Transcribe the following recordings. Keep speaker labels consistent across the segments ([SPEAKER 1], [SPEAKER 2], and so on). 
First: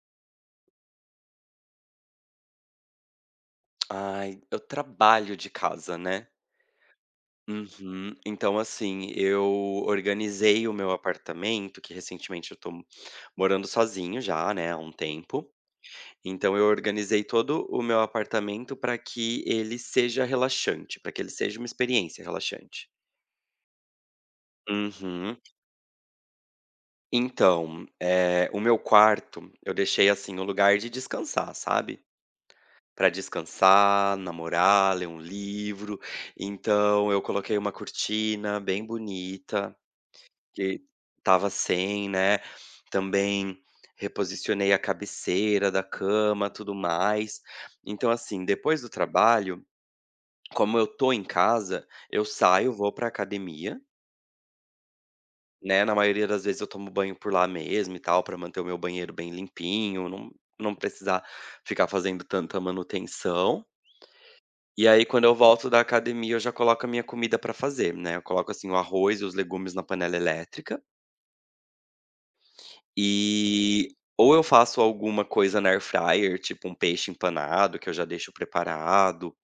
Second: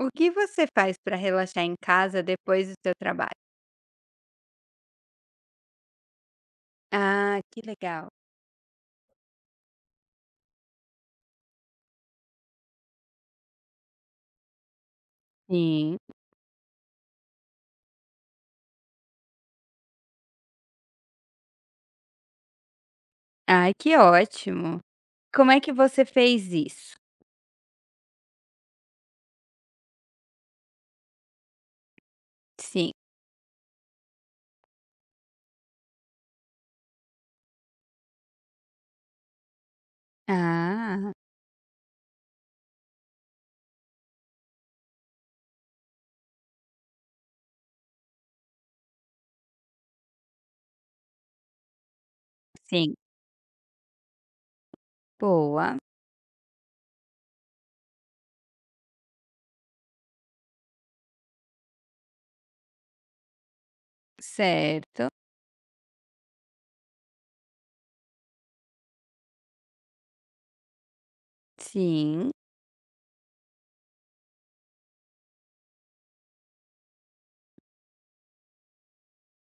[SPEAKER 1] O que você faz para relaxar em casa depois do seu trabalho?
[SPEAKER 2] Ai, eu trabalho de casa, né.
[SPEAKER 1] Ah, que legal.
[SPEAKER 2] Uhum. Então, assim, eu organizei o meu apartamento, que recentemente eu tô morando sozinho já, né, há um tempo.
[SPEAKER 1] Sim.
[SPEAKER 2] Então eu organizei todo o meu apartamento para que ele seja relaxante, para que ele seja uma experiência relaxante.
[SPEAKER 1] Ai, que ótimo.
[SPEAKER 2] Uhum.
[SPEAKER 1] Como é que você fez isso?
[SPEAKER 2] Então, o meu quarto, eu deixei, assim, o lugar de descansar, sabe.
[SPEAKER 1] Sim.
[SPEAKER 2] Pra descansar, namorar, ler um livro. Então eu coloquei uma cortina bem bonita, que
[SPEAKER 1] Ah,
[SPEAKER 2] tava sem, né. Também reposicionei a cabeceira da cama, tudo mais. Então, assim, depois do trabalho, como eu tô em casa, eu saio, vou
[SPEAKER 1] sim.
[SPEAKER 2] pra academia,
[SPEAKER 1] Boa.
[SPEAKER 2] né, na maioria das vezes eu tomo banho por lá mesmo e tal, pra manter o meu banheiro bem limpinho, não precisar ficar fazendo tanta manutenção. E aí
[SPEAKER 1] Certo.
[SPEAKER 2] quando eu volto da academia, eu já coloco a minha comida pra fazer, né, eu coloco, assim, o arroz e os legumes na panela elétrica,
[SPEAKER 1] Sim.
[SPEAKER 2] e ou eu faço alguma coisa na air fryer, tipo um peixe empanado que eu já deixo preparado,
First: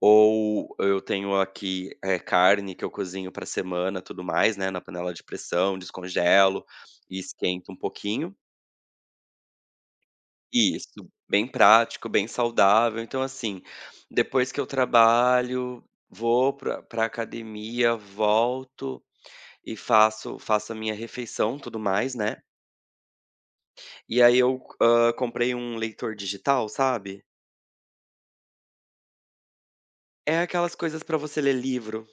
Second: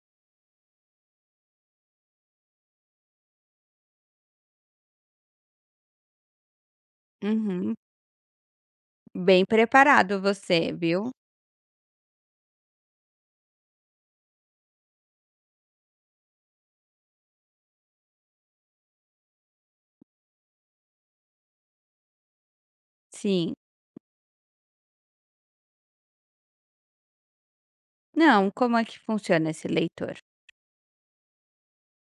[SPEAKER 2] ou eu tenho aqui, carne que eu cozinho pra semana, tudo mais, né, na panela de pressão, descongelo e esquento
[SPEAKER 1] Uhum.
[SPEAKER 2] um pouquinho.
[SPEAKER 1] Bem preparado você,
[SPEAKER 2] Isso,
[SPEAKER 1] viu?
[SPEAKER 2] bem prático, bem saudável. Então, assim, depois que eu trabalho, vou pra academia, volto e faço a minha refeição, tudo mais, né.
[SPEAKER 1] Sim.
[SPEAKER 2] E aí eu, comprei um leitor digital, sabe?
[SPEAKER 1] Não, como é que funciona esse leitor?
[SPEAKER 2] É aquelas coisas pra você ler livro,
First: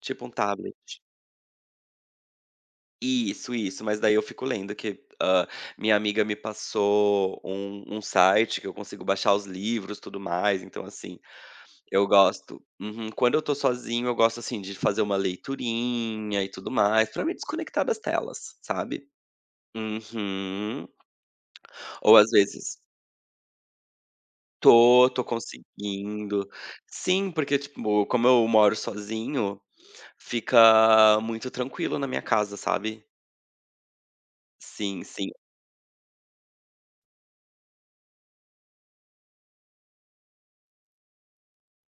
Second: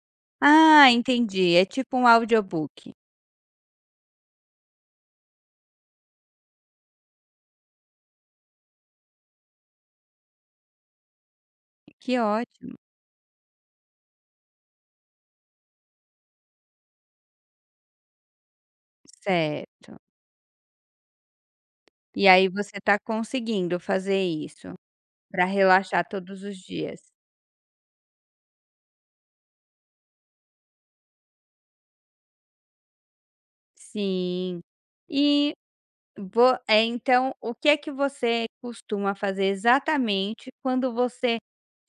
[SPEAKER 2] tipo um tablet.
[SPEAKER 1] Ah, entendi. É tipo um audiobook.
[SPEAKER 2] Isso, mas daí eu fico lendo que, minha amiga me passou um site que eu consigo baixar os livros, tudo mais, então assim eu
[SPEAKER 1] Que
[SPEAKER 2] gosto.
[SPEAKER 1] ótimo.
[SPEAKER 2] Uhum. Quando eu tô sozinho, eu gosto, assim, de fazer uma leiturinha e tudo mais, pra me desconectar das telas, sabe.
[SPEAKER 1] Certo.
[SPEAKER 2] Uhum. Ou
[SPEAKER 1] E
[SPEAKER 2] às
[SPEAKER 1] aí você
[SPEAKER 2] vezes
[SPEAKER 1] está conseguindo fazer isso?
[SPEAKER 2] tô
[SPEAKER 1] Para relaxar todos
[SPEAKER 2] conseguindo.
[SPEAKER 1] os dias.
[SPEAKER 2] Sim, porque, tipo, como eu moro sozinho, fica muito tranquilo na minha casa, sabe.
[SPEAKER 1] Sim.
[SPEAKER 2] Sim, sim.
[SPEAKER 1] E então o que é que você costuma fazer exatamente quando você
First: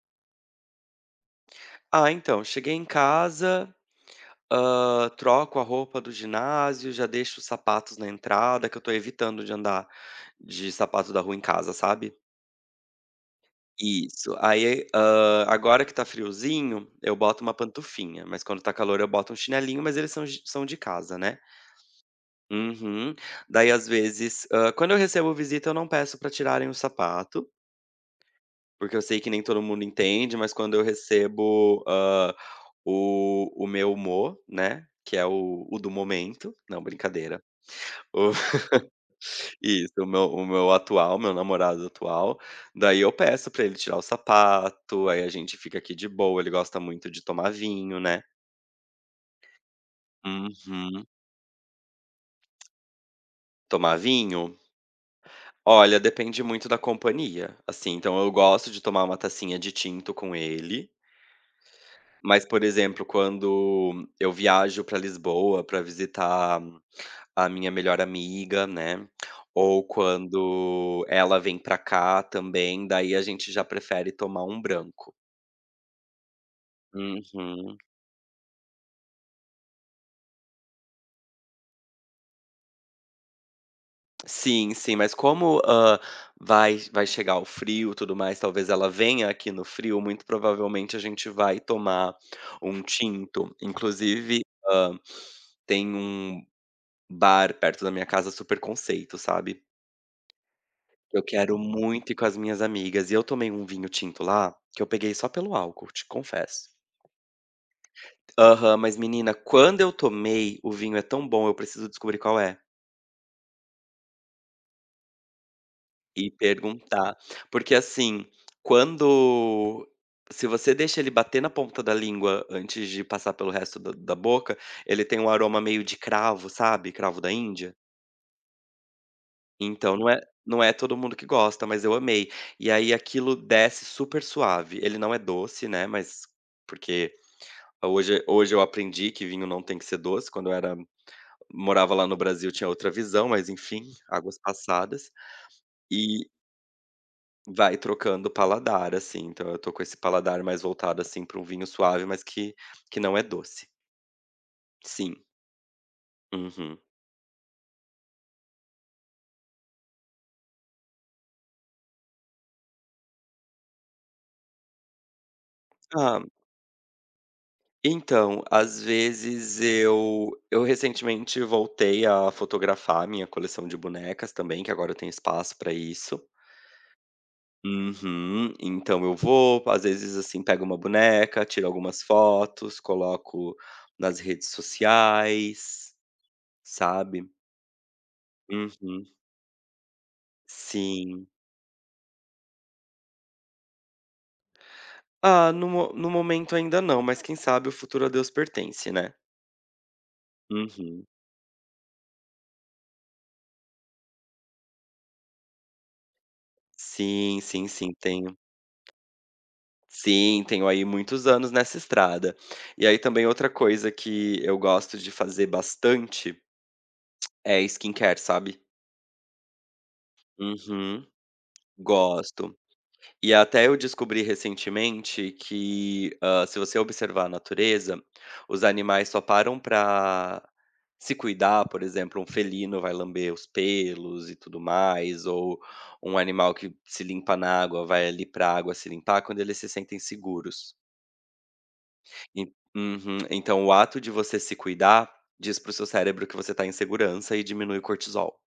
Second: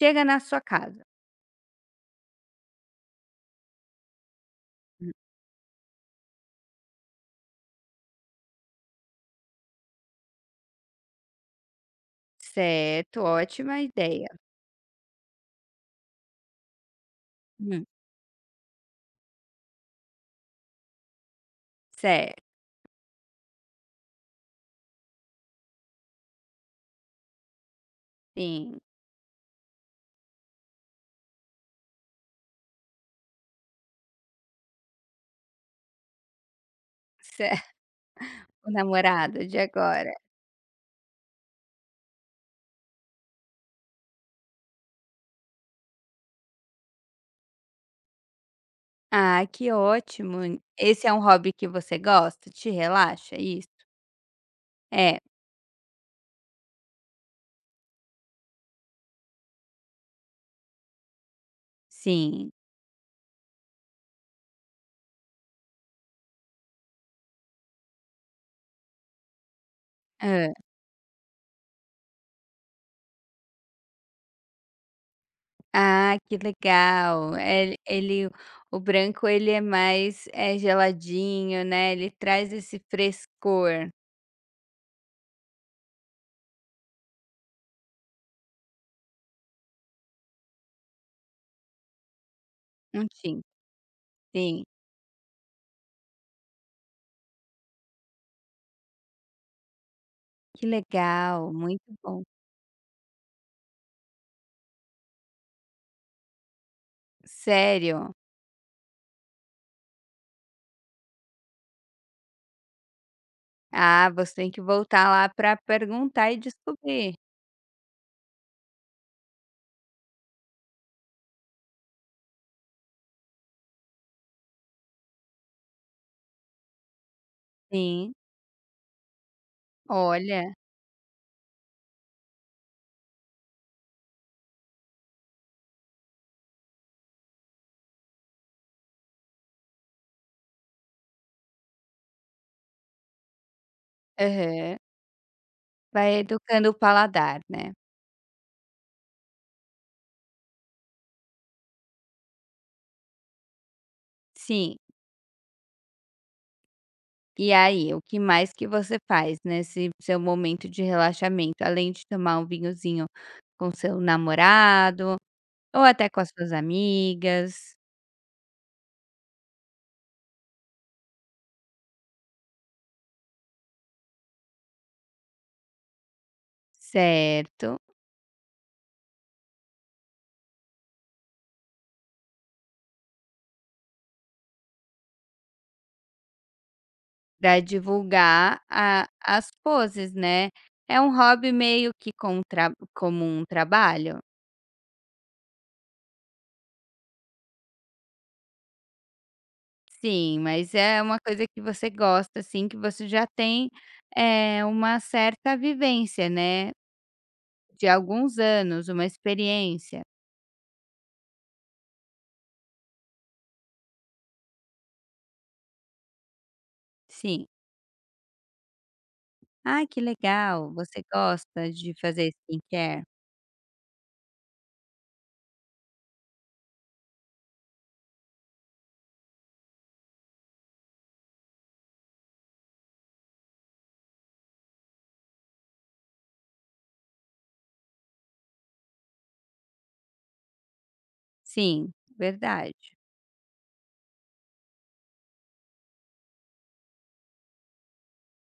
[SPEAKER 1] chega na sua casa?
[SPEAKER 2] Ah, então, cheguei em casa, troco a roupa do ginásio, já deixo os sapatos na entrada, que eu tô evitando de andar de sapato da rua em casa, sabe.
[SPEAKER 1] Certo, ótima ideia.
[SPEAKER 2] Isso. Aí, agora que tá friozinho, eu boto uma
[SPEAKER 1] Hum,
[SPEAKER 2] pantufinha, mas quando tá calor eu boto um chinelinho, mas eles são de casa, né.
[SPEAKER 1] certo,
[SPEAKER 2] Uhum. Daí às vezes quando eu recebo visita eu não peço pra tirarem o sapato,
[SPEAKER 1] sim,
[SPEAKER 2] porque eu sei que nem todo mundo entende, mas quando eu recebo, o meu humor, né, que é o do momento. Não, brincadeira.
[SPEAKER 1] certo. O namorado de
[SPEAKER 2] Isso, o
[SPEAKER 1] agora.
[SPEAKER 2] meu o meu atual, meu namorado atual, daí eu peço pra ele tirar o sapato, aí a gente fica aqui de boa, ele gosta muito de tomar vinho, né.
[SPEAKER 1] Ah, que ótimo.
[SPEAKER 2] Uhum.
[SPEAKER 1] Esse é um hobby que você gosta? Te relaxa isso?
[SPEAKER 2] Tomar vinho?
[SPEAKER 1] É,
[SPEAKER 2] Olha, depende muito da companhia, assim, então eu gosto de tomar uma tacinha de tinto com ele, mas,
[SPEAKER 1] sim.
[SPEAKER 2] por exemplo, quando eu viajo pra Lisboa pra visitar a minha melhor amiga, né, ou quando ela vem pra cá também, daí a gente já prefere tomar um branco.
[SPEAKER 1] Ah, que legal. Ele
[SPEAKER 2] Uhum.
[SPEAKER 1] ele o branco, ele é mais, é geladinho, né, ele traz esse frescor,
[SPEAKER 2] Sim, sim, mas como, vai chegar o frio, e tudo mais, talvez ela venha aqui no frio, muito provavelmente a gente vai tomar um
[SPEAKER 1] um tim
[SPEAKER 2] tinto. Inclusive,
[SPEAKER 1] sim.
[SPEAKER 2] hã, tem um bar perto da minha casa super conceito, sabe.
[SPEAKER 1] Que
[SPEAKER 2] Eu
[SPEAKER 1] legal,
[SPEAKER 2] quero
[SPEAKER 1] muito
[SPEAKER 2] muito ir
[SPEAKER 1] bom.
[SPEAKER 2] com as minhas amigas, e eu tomei um vinho tinto lá, que eu peguei só pelo álcool, te confesso.
[SPEAKER 1] Sério?
[SPEAKER 2] Aham, mas menina, quando eu tomei, o vinho é tão bom, eu preciso descobrir qual é.
[SPEAKER 1] Ah, você tem que voltar lá para
[SPEAKER 2] E
[SPEAKER 1] perguntar e descobrir.
[SPEAKER 2] perguntar, porque assim, quando se você deixa ele bater na ponta da língua antes de passar pelo resto da boca, ele tem um aroma meio de cravo, sabe, cravo da Índia?
[SPEAKER 1] Sim,
[SPEAKER 2] Então não é
[SPEAKER 1] olha
[SPEAKER 2] não é todo mundo que gosta, mas eu amei. E aí aquilo desce super suave, ele não é doce, né, mas porque hoje eu aprendi que vinho não tem que ser doce, quando eu era morava lá no Brasil tinha outra visão, mas enfim, águas
[SPEAKER 1] aham.
[SPEAKER 2] passadas.
[SPEAKER 1] Vai
[SPEAKER 2] E
[SPEAKER 1] educando o paladar, né.
[SPEAKER 2] vai trocando o paladar, assim, então eu tô com esse paladar mais voltado, assim, pra um vinho suave, mas que não é doce.
[SPEAKER 1] Sim,
[SPEAKER 2] Sim. Uhum.
[SPEAKER 1] e aí, o que mais que você faz nesse seu momento de relaxamento, além de tomar um vinhozinho com seu namorado ou até com
[SPEAKER 2] Ah,
[SPEAKER 1] as suas amigas,
[SPEAKER 2] então, às vezes eu recentemente voltei a fotografar minha coleção de bonecas também, que agora eu tenho espaço pra isso.
[SPEAKER 1] certo.
[SPEAKER 2] Uhum. Então eu vou, às vezes, assim, pego uma boneca, tiro algumas fotos, coloco nas redes sociais, sabe.
[SPEAKER 1] Para divulgar
[SPEAKER 2] Uhum.
[SPEAKER 1] a as poses, né. É um
[SPEAKER 2] Sim.
[SPEAKER 1] hobby meio que com um tra como um trabalho?
[SPEAKER 2] Ah, no mo no momento ainda não, mas quem sabe o futuro a Deus pertence, né.
[SPEAKER 1] Sim, mas é
[SPEAKER 2] Uhum.
[SPEAKER 1] uma coisa que você gosta, assim, que você já tem, uma certa vivência, né,
[SPEAKER 2] Sim, sim,
[SPEAKER 1] de
[SPEAKER 2] sim,
[SPEAKER 1] alguns
[SPEAKER 2] tenho.
[SPEAKER 1] anos, uma experiência.
[SPEAKER 2] Sim, tenho aí muitos anos nessa estrada. E aí também outra coisa que eu gosto de fazer bastante
[SPEAKER 1] Sim.
[SPEAKER 2] é skincare, sabe.
[SPEAKER 1] Ah, que legal, você
[SPEAKER 2] Uhum,
[SPEAKER 1] gosta de fazer
[SPEAKER 2] gosto.
[SPEAKER 1] skincare?
[SPEAKER 2] E até eu descobri recentemente que, se você observar a natureza, os animais só param para se cuidar, por exemplo, um felino vai lamber os pelos e tudo mais, ou um animal que se limpa na água vai ali para a água se limpar quando eles se sentem seguros.
[SPEAKER 1] Sim,
[SPEAKER 2] En
[SPEAKER 1] verdade.
[SPEAKER 2] Uhum. Então o ato de você se cuidar diz para o seu cérebro que você está em segurança e diminui o cortisol.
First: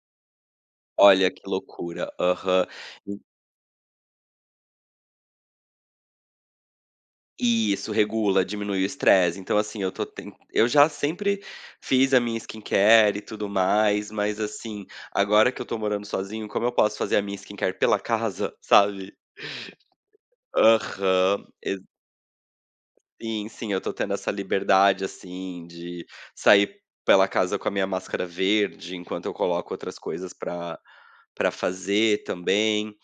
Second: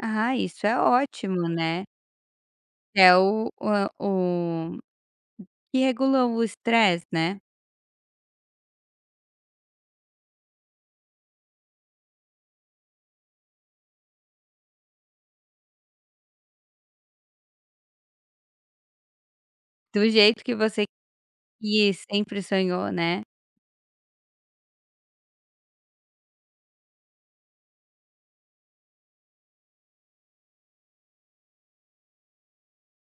[SPEAKER 1] Ah, isso é
[SPEAKER 2] Olha que
[SPEAKER 1] ótimo, né.
[SPEAKER 2] loucura. Aham.
[SPEAKER 1] É o que regula o estresse, né,
[SPEAKER 2] E isso, regula, diminui o estresse. Então, assim, eu tô ten eu já sempre fiz a minha skincare e tudo mais, mas, assim, agora que eu tô morando sozinho, como eu posso fazer a minha skincare pela casa, sabe?
[SPEAKER 1] do jeito que você
[SPEAKER 2] Aham. E
[SPEAKER 1] quis, sempre sonhou, né,
[SPEAKER 2] sim, sim, eu tô tendo essa liberdade, assim, de sair pela casa com a minha máscara verde, enquanto eu coloco outras coisas pra fazer também.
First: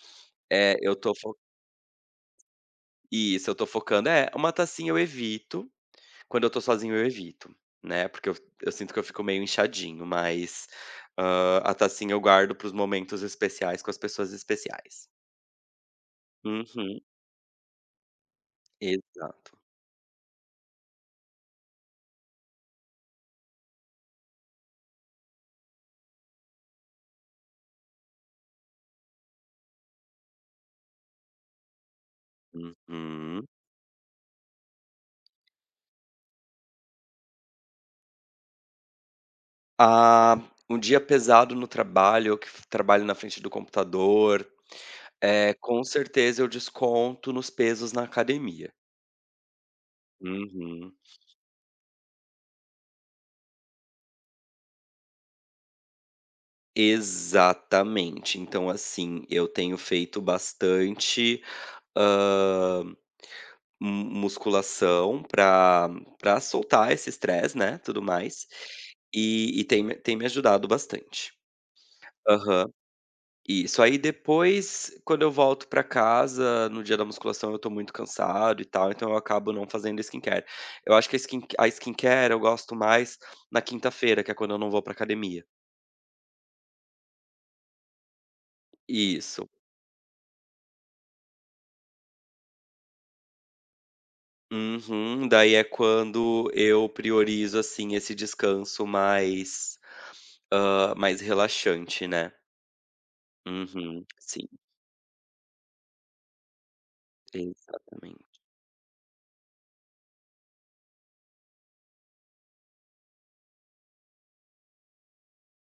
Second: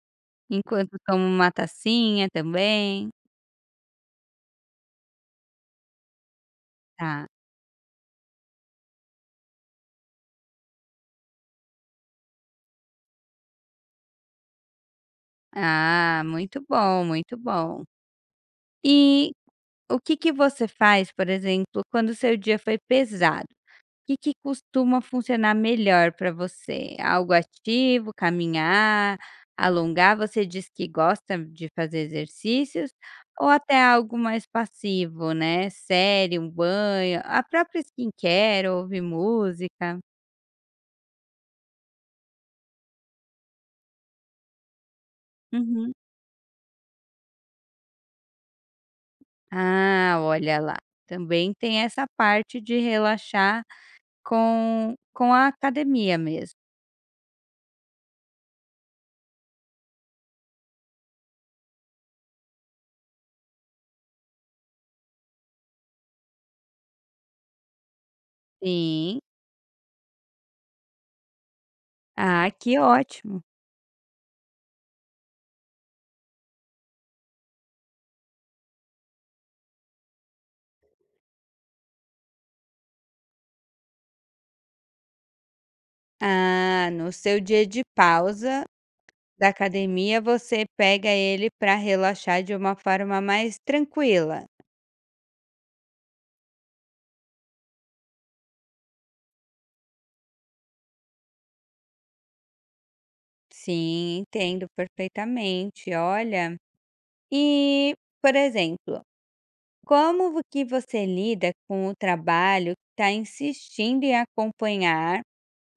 [SPEAKER 2] É, eu
[SPEAKER 1] enquanto
[SPEAKER 2] tô
[SPEAKER 1] toma
[SPEAKER 2] fo
[SPEAKER 1] uma tacinha também,
[SPEAKER 2] isso, eu tô focando é, uma tacinha eu evito. Quando eu tô sozinho eu
[SPEAKER 1] tá.
[SPEAKER 2] evito, né, porque eu sinto que eu fico meio inchadinho, mas, a tacinha eu guardo para os momentos especiais com as pessoas especiais.
[SPEAKER 1] Ah, muito
[SPEAKER 2] Uhum,
[SPEAKER 1] bom, muito bom. E
[SPEAKER 2] exato.
[SPEAKER 1] o que que você faz, por exemplo, quando o seu dia foi pesado? Que costuma funcionar melhor para você? Algo ativo, caminhar, alongar? Você diz que gosta de fazer exercícios
[SPEAKER 2] Uhum.
[SPEAKER 1] ou até algo mais passivo, né, série, um banho, a própria skincare, ouvir música?
[SPEAKER 2] Ah, um dia pesado no trabalho, eu que f trabalho na frente do computador, é com
[SPEAKER 1] Uhum.
[SPEAKER 2] certeza eu desconto nos pesos na academia.
[SPEAKER 1] Ah, olha lá,
[SPEAKER 2] Uhum.
[SPEAKER 1] também tem essa parte de relaxar com a academia mesmo.
[SPEAKER 2] Exatamente. Então, assim, eu tenho feito bastante Hã, mu musculação para soltar esse estresse, né, tudo mais.
[SPEAKER 1] Sim.
[SPEAKER 2] E tem me ajudado bastante.
[SPEAKER 1] Ah,
[SPEAKER 2] Aham.
[SPEAKER 1] que ótimo.
[SPEAKER 2] Isso. Aí depois, quando eu volto pra casa, no dia da musculação eu tô muito cansado e tal, então eu acabo não fazendo skincare. Eu acho que a skincare eu gosto mais na quinta-feira, que é quando eu não vou pra academia.
[SPEAKER 1] Ah, no seu dia de pausa da
[SPEAKER 2] Isso.
[SPEAKER 1] academia, você pega ele para relaxar de uma forma mais tranquila.
[SPEAKER 2] Uhum. Daí é quando eu priorizo, assim, esse descanso mais, mais relaxante, né. Uhum.
[SPEAKER 1] Sim,
[SPEAKER 2] Sim,
[SPEAKER 1] entendo perfeitamente, olha. E, por
[SPEAKER 2] exatamente.
[SPEAKER 1] exemplo, como vo que você lida com o trabalho que tá insistindo em acompanhar,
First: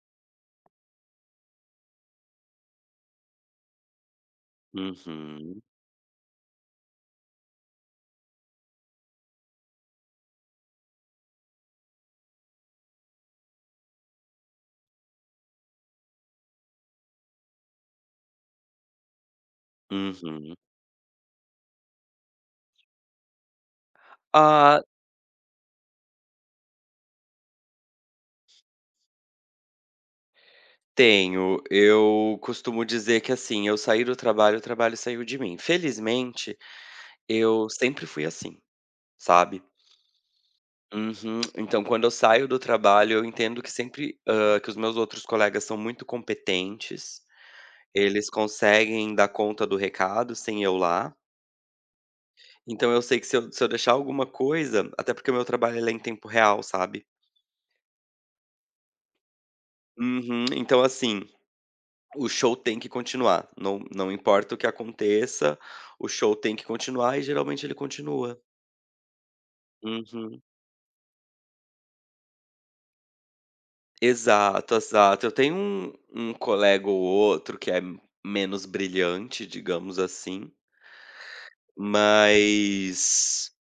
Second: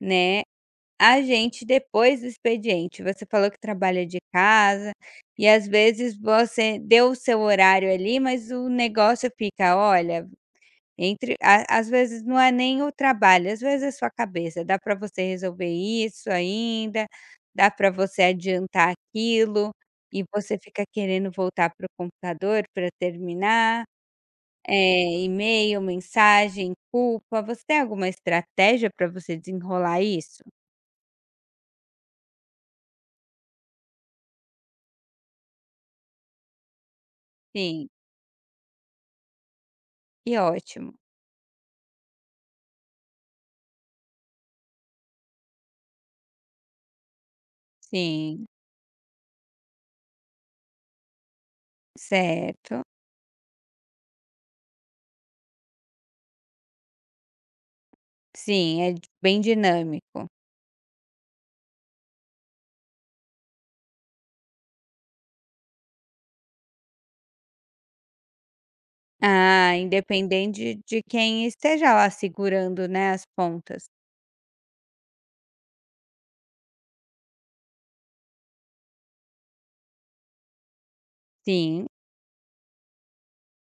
[SPEAKER 1] né, a gente depois do expediente? Você falou que trabalha de casa e,
[SPEAKER 2] Uhum,
[SPEAKER 1] às vezes, você deu o seu horário ali, mas o negócio fica: "Olha, entre a", às vezes não é nem o trabalho, às vezes é sua cabeça, dá para você resolver isso ainda, dá para você adiantar aquilo, e
[SPEAKER 2] uhum.
[SPEAKER 1] você fica querendo voltar para o computador para terminar,
[SPEAKER 2] Ah,
[SPEAKER 1] e-mail, mensagem, culpa. Você tem alguma estratégia para você desenrolar isso?
[SPEAKER 2] tenho. Eu costumo dizer que, assim, eu saí do trabalho, o trabalho saiu de mim. Felizmente, eu
[SPEAKER 1] Sim,
[SPEAKER 2] sempre fui assim, sabe.
[SPEAKER 1] que ótimo.
[SPEAKER 2] Uhum. Então quando eu saio do trabalho, eu entendo que sempre que os meus outros colegas são muito competentes. Eles
[SPEAKER 1] Sim,
[SPEAKER 2] conseguem dar conta do recado sem eu lá,
[SPEAKER 1] certo.
[SPEAKER 2] então eu sei que se eu deixar alguma coisa até porque o meu trabalho ele é em tempo real, sabe.
[SPEAKER 1] Sim, é di- bem dinâmico.
[SPEAKER 2] Uhum. Então assim, o show tem que continuar, não importa o que aconteça, o show tem que continuar e geralmente ele continua.
[SPEAKER 1] Ah,
[SPEAKER 2] Uhum.
[SPEAKER 1] independente de quem esteja lá segurando, né, as pontas.
[SPEAKER 2] Exato, exato. Eu tenho um colega ou outro que é menos brilhante, digamos assim,
[SPEAKER 1] Sim.
[SPEAKER 2] mas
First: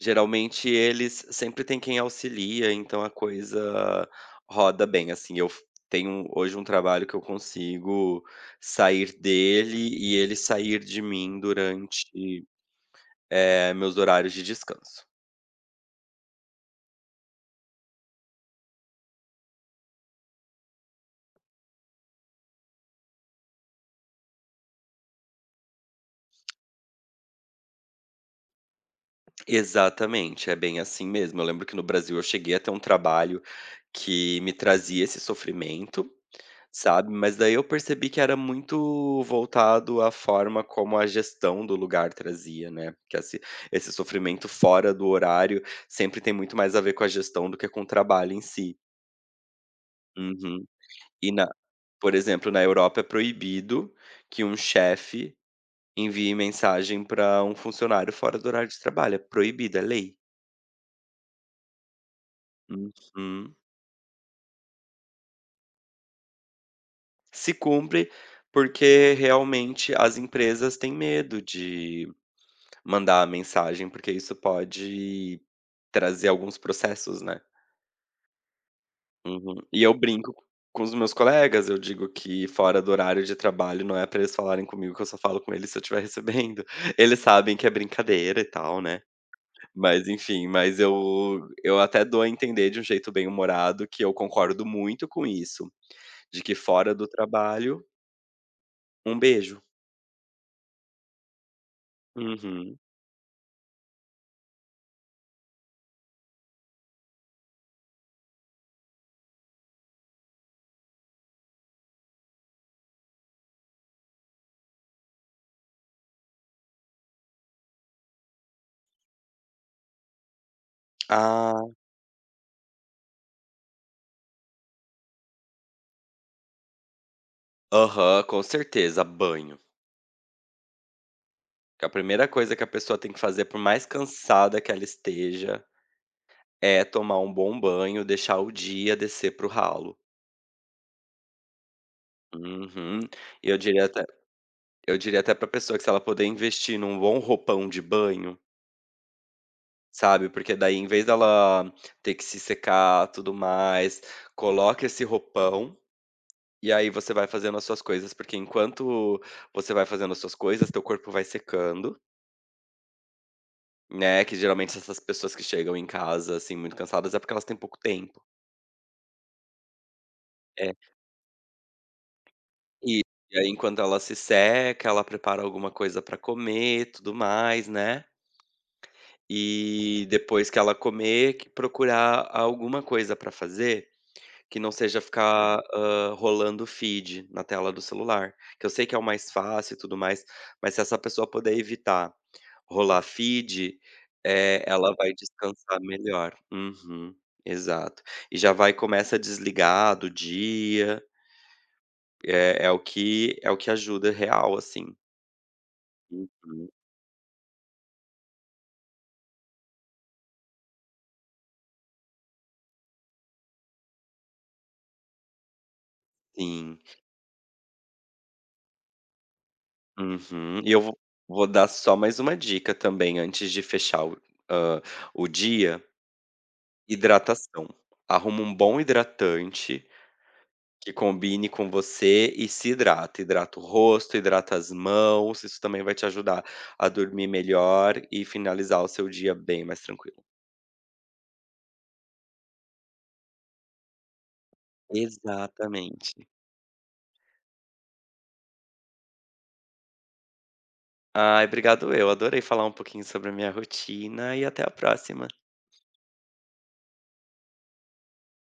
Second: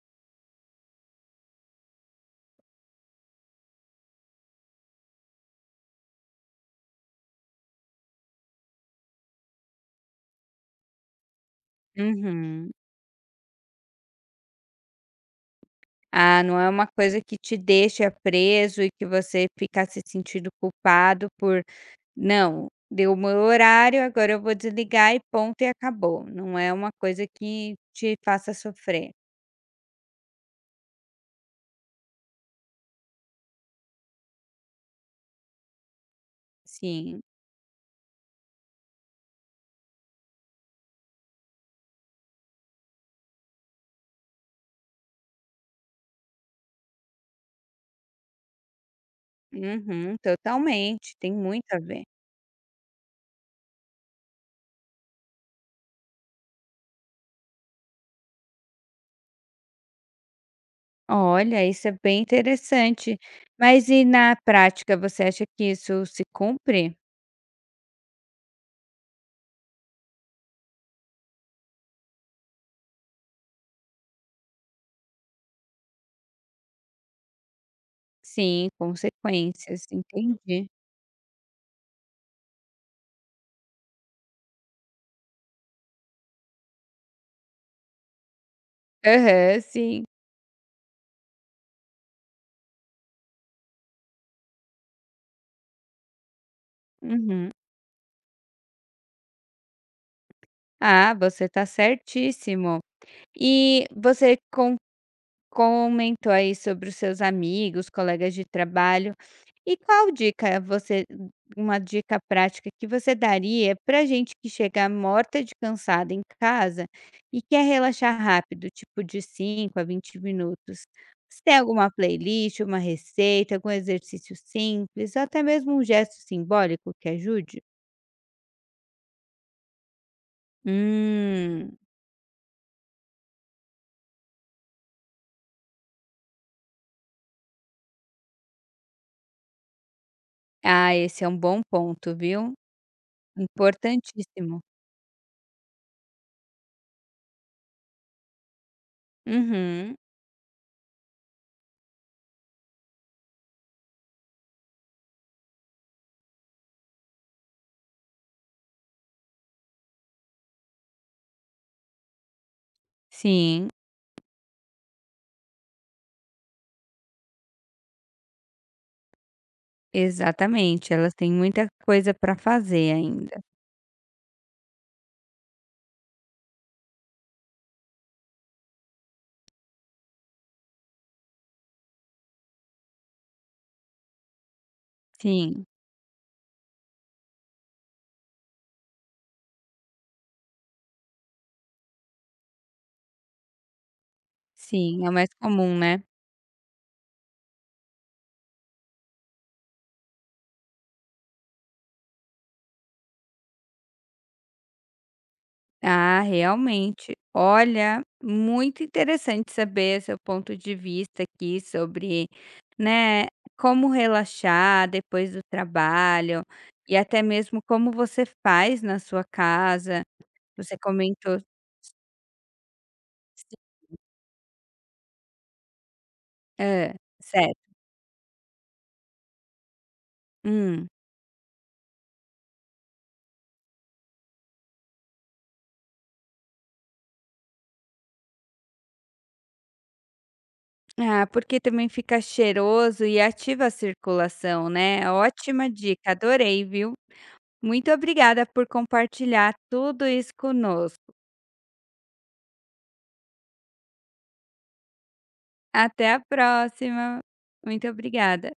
[SPEAKER 2] geralmente eles sempre tem quem auxilia, então a coisa roda bem, assim, eu f tenho hoje um trabalho que eu consigo sair dele e ele sair de mim durante,
[SPEAKER 1] Uhum.
[SPEAKER 2] meus horários de descanso.
[SPEAKER 1] Ah, não é uma coisa que te deixa preso e que você fica se sentindo culpado por: "Não, deu o meu horário, agora eu vou desligar e ponto e acabou". Não é uma coisa que te faça sofrer.
[SPEAKER 2] Exatamente, é bem assim mesmo. Eu lembro que no Brasil eu cheguei a ter um trabalho que me trazia esse sofrimento. Sabe,
[SPEAKER 1] Sim.
[SPEAKER 2] mas daí eu percebi que era muito voltado à forma como a gestão do lugar trazia, né, que esse sofrimento fora do horário sempre tem muito mais a ver com a gestão do que com o trabalho em si.
[SPEAKER 1] Uhum,
[SPEAKER 2] Uhum.
[SPEAKER 1] totalmente,
[SPEAKER 2] E
[SPEAKER 1] tem
[SPEAKER 2] na
[SPEAKER 1] muito a ver.
[SPEAKER 2] por exemplo, na Europa é proibido que um chefe envie mensagem para um funcionário fora do horário de trabalho, é proibido, é lei.
[SPEAKER 1] Olha, isso é bem interessante.
[SPEAKER 2] Uhum.
[SPEAKER 1] Mas e na prática, você acha que isso se cumpre?
[SPEAKER 2] Se cumpre, porque realmente as empresas têm medo de mandar a mensagem, porque isso pode trazer alguns processos, né.
[SPEAKER 1] Sim,
[SPEAKER 2] Uhum. E
[SPEAKER 1] consequências,
[SPEAKER 2] eu brinco
[SPEAKER 1] entendi.
[SPEAKER 2] com os meus colegas, eu digo que fora do horário de trabalho não é pra eles falarem comigo, que eu só falo com eles se eu estiver recebendo. Eles sabem que é brincadeira e tal, né.
[SPEAKER 1] Aham, sim.
[SPEAKER 2] Mas enfim, mas eu até dou a entender de um jeito bem humorado que eu concordo muito com isso, de que fora do
[SPEAKER 1] Uhum.
[SPEAKER 2] trabalho, um beijo.
[SPEAKER 1] Ah, você está certíssimo.
[SPEAKER 2] Uhum.
[SPEAKER 1] E você com comentou aí sobre os seus amigos, colegas de trabalho. E qual dica você uma dica prática que você daria para gente que chega morta de cansada em casa e quer relaxar rápido, tipo de 5 a 20 minutos? Você tem
[SPEAKER 2] Ah.
[SPEAKER 1] alguma playlist, uma receita, algum exercício simples, ou até mesmo um gesto simbólico que ajude?
[SPEAKER 2] Aham, com certeza, banho.
[SPEAKER 1] Hum,
[SPEAKER 2] Que a primeira coisa que a pessoa tem que fazer, por mais cansada que ela esteja, é tomar um bom banho, deixar o dia descer pro ralo.
[SPEAKER 1] ah, esse é um bom ponto, viu?
[SPEAKER 2] Uhum. E eu diria até
[SPEAKER 1] Importantíssimo.
[SPEAKER 2] eu diria até pra pessoa que se ela puder investir num bom roupão de banho,
[SPEAKER 1] Uhum.
[SPEAKER 2] sabe, porque daí em vez dela ter que se secar, tudo mais, coloca esse roupão, e aí você vai fazendo as suas coisas, porque enquanto você vai fazendo as suas coisas, teu corpo vai secando,
[SPEAKER 1] Sim,
[SPEAKER 2] né, que geralmente essas pessoas que chegam em casa, assim, muito cansadas, é porque elas têm pouco tempo. É.
[SPEAKER 1] exatamente. Elas têm muita coisa para fazer
[SPEAKER 2] E
[SPEAKER 1] ainda.
[SPEAKER 2] aí enquanto ela se seca, ela prepara alguma coisa pra comer, tudo mais, né. E depois que ela comer, que procurar alguma coisa pra fazer, que não seja ficar,
[SPEAKER 1] Sim,
[SPEAKER 2] rolando o feed na tela do celular, que eu sei que é o mais fácil e tudo mais, mas se essa pessoa puder evitar rolar feed, ela
[SPEAKER 1] sim, é o
[SPEAKER 2] vai
[SPEAKER 1] mais comum,
[SPEAKER 2] descansar
[SPEAKER 1] né.
[SPEAKER 2] melhor. Uhum, exato. E já vai começa a desligar do dia, é é o que ajuda real, assim.
[SPEAKER 1] Ah,
[SPEAKER 2] Uhum,
[SPEAKER 1] realmente. Olha, muito interessante saber seu ponto de vista aqui sobre, né, como relaxar depois do trabalho
[SPEAKER 2] sim.
[SPEAKER 1] e até mesmo como você faz na sua casa.
[SPEAKER 2] Uhum. E
[SPEAKER 1] Você
[SPEAKER 2] eu vou
[SPEAKER 1] comentou
[SPEAKER 2] vou dar só mais uma dica também antes de fechar hã, o dia,
[SPEAKER 1] hã,
[SPEAKER 2] hidratação.
[SPEAKER 1] certo.
[SPEAKER 2] Arruma um bom hidratante
[SPEAKER 1] Hum.
[SPEAKER 2] que combine com você e se hidrata. Hidrata o rosto, hidrata as mãos, isso também vai te ajudar a dormir melhor e finalizar o seu dia bem mais tranquilo.
[SPEAKER 1] Ah, porque também fica cheiroso e ativa a circulação, né. Ótima dica,
[SPEAKER 2] Exatamente.
[SPEAKER 1] adorei, viu. Muito obrigada por compartilhar tudo isso conosco.
[SPEAKER 2] Ai, obrigado eu, adorei falar um pouquinho sobre a minha rotina e até a próxima.
[SPEAKER 1] Até a próxima. Muito obrigada.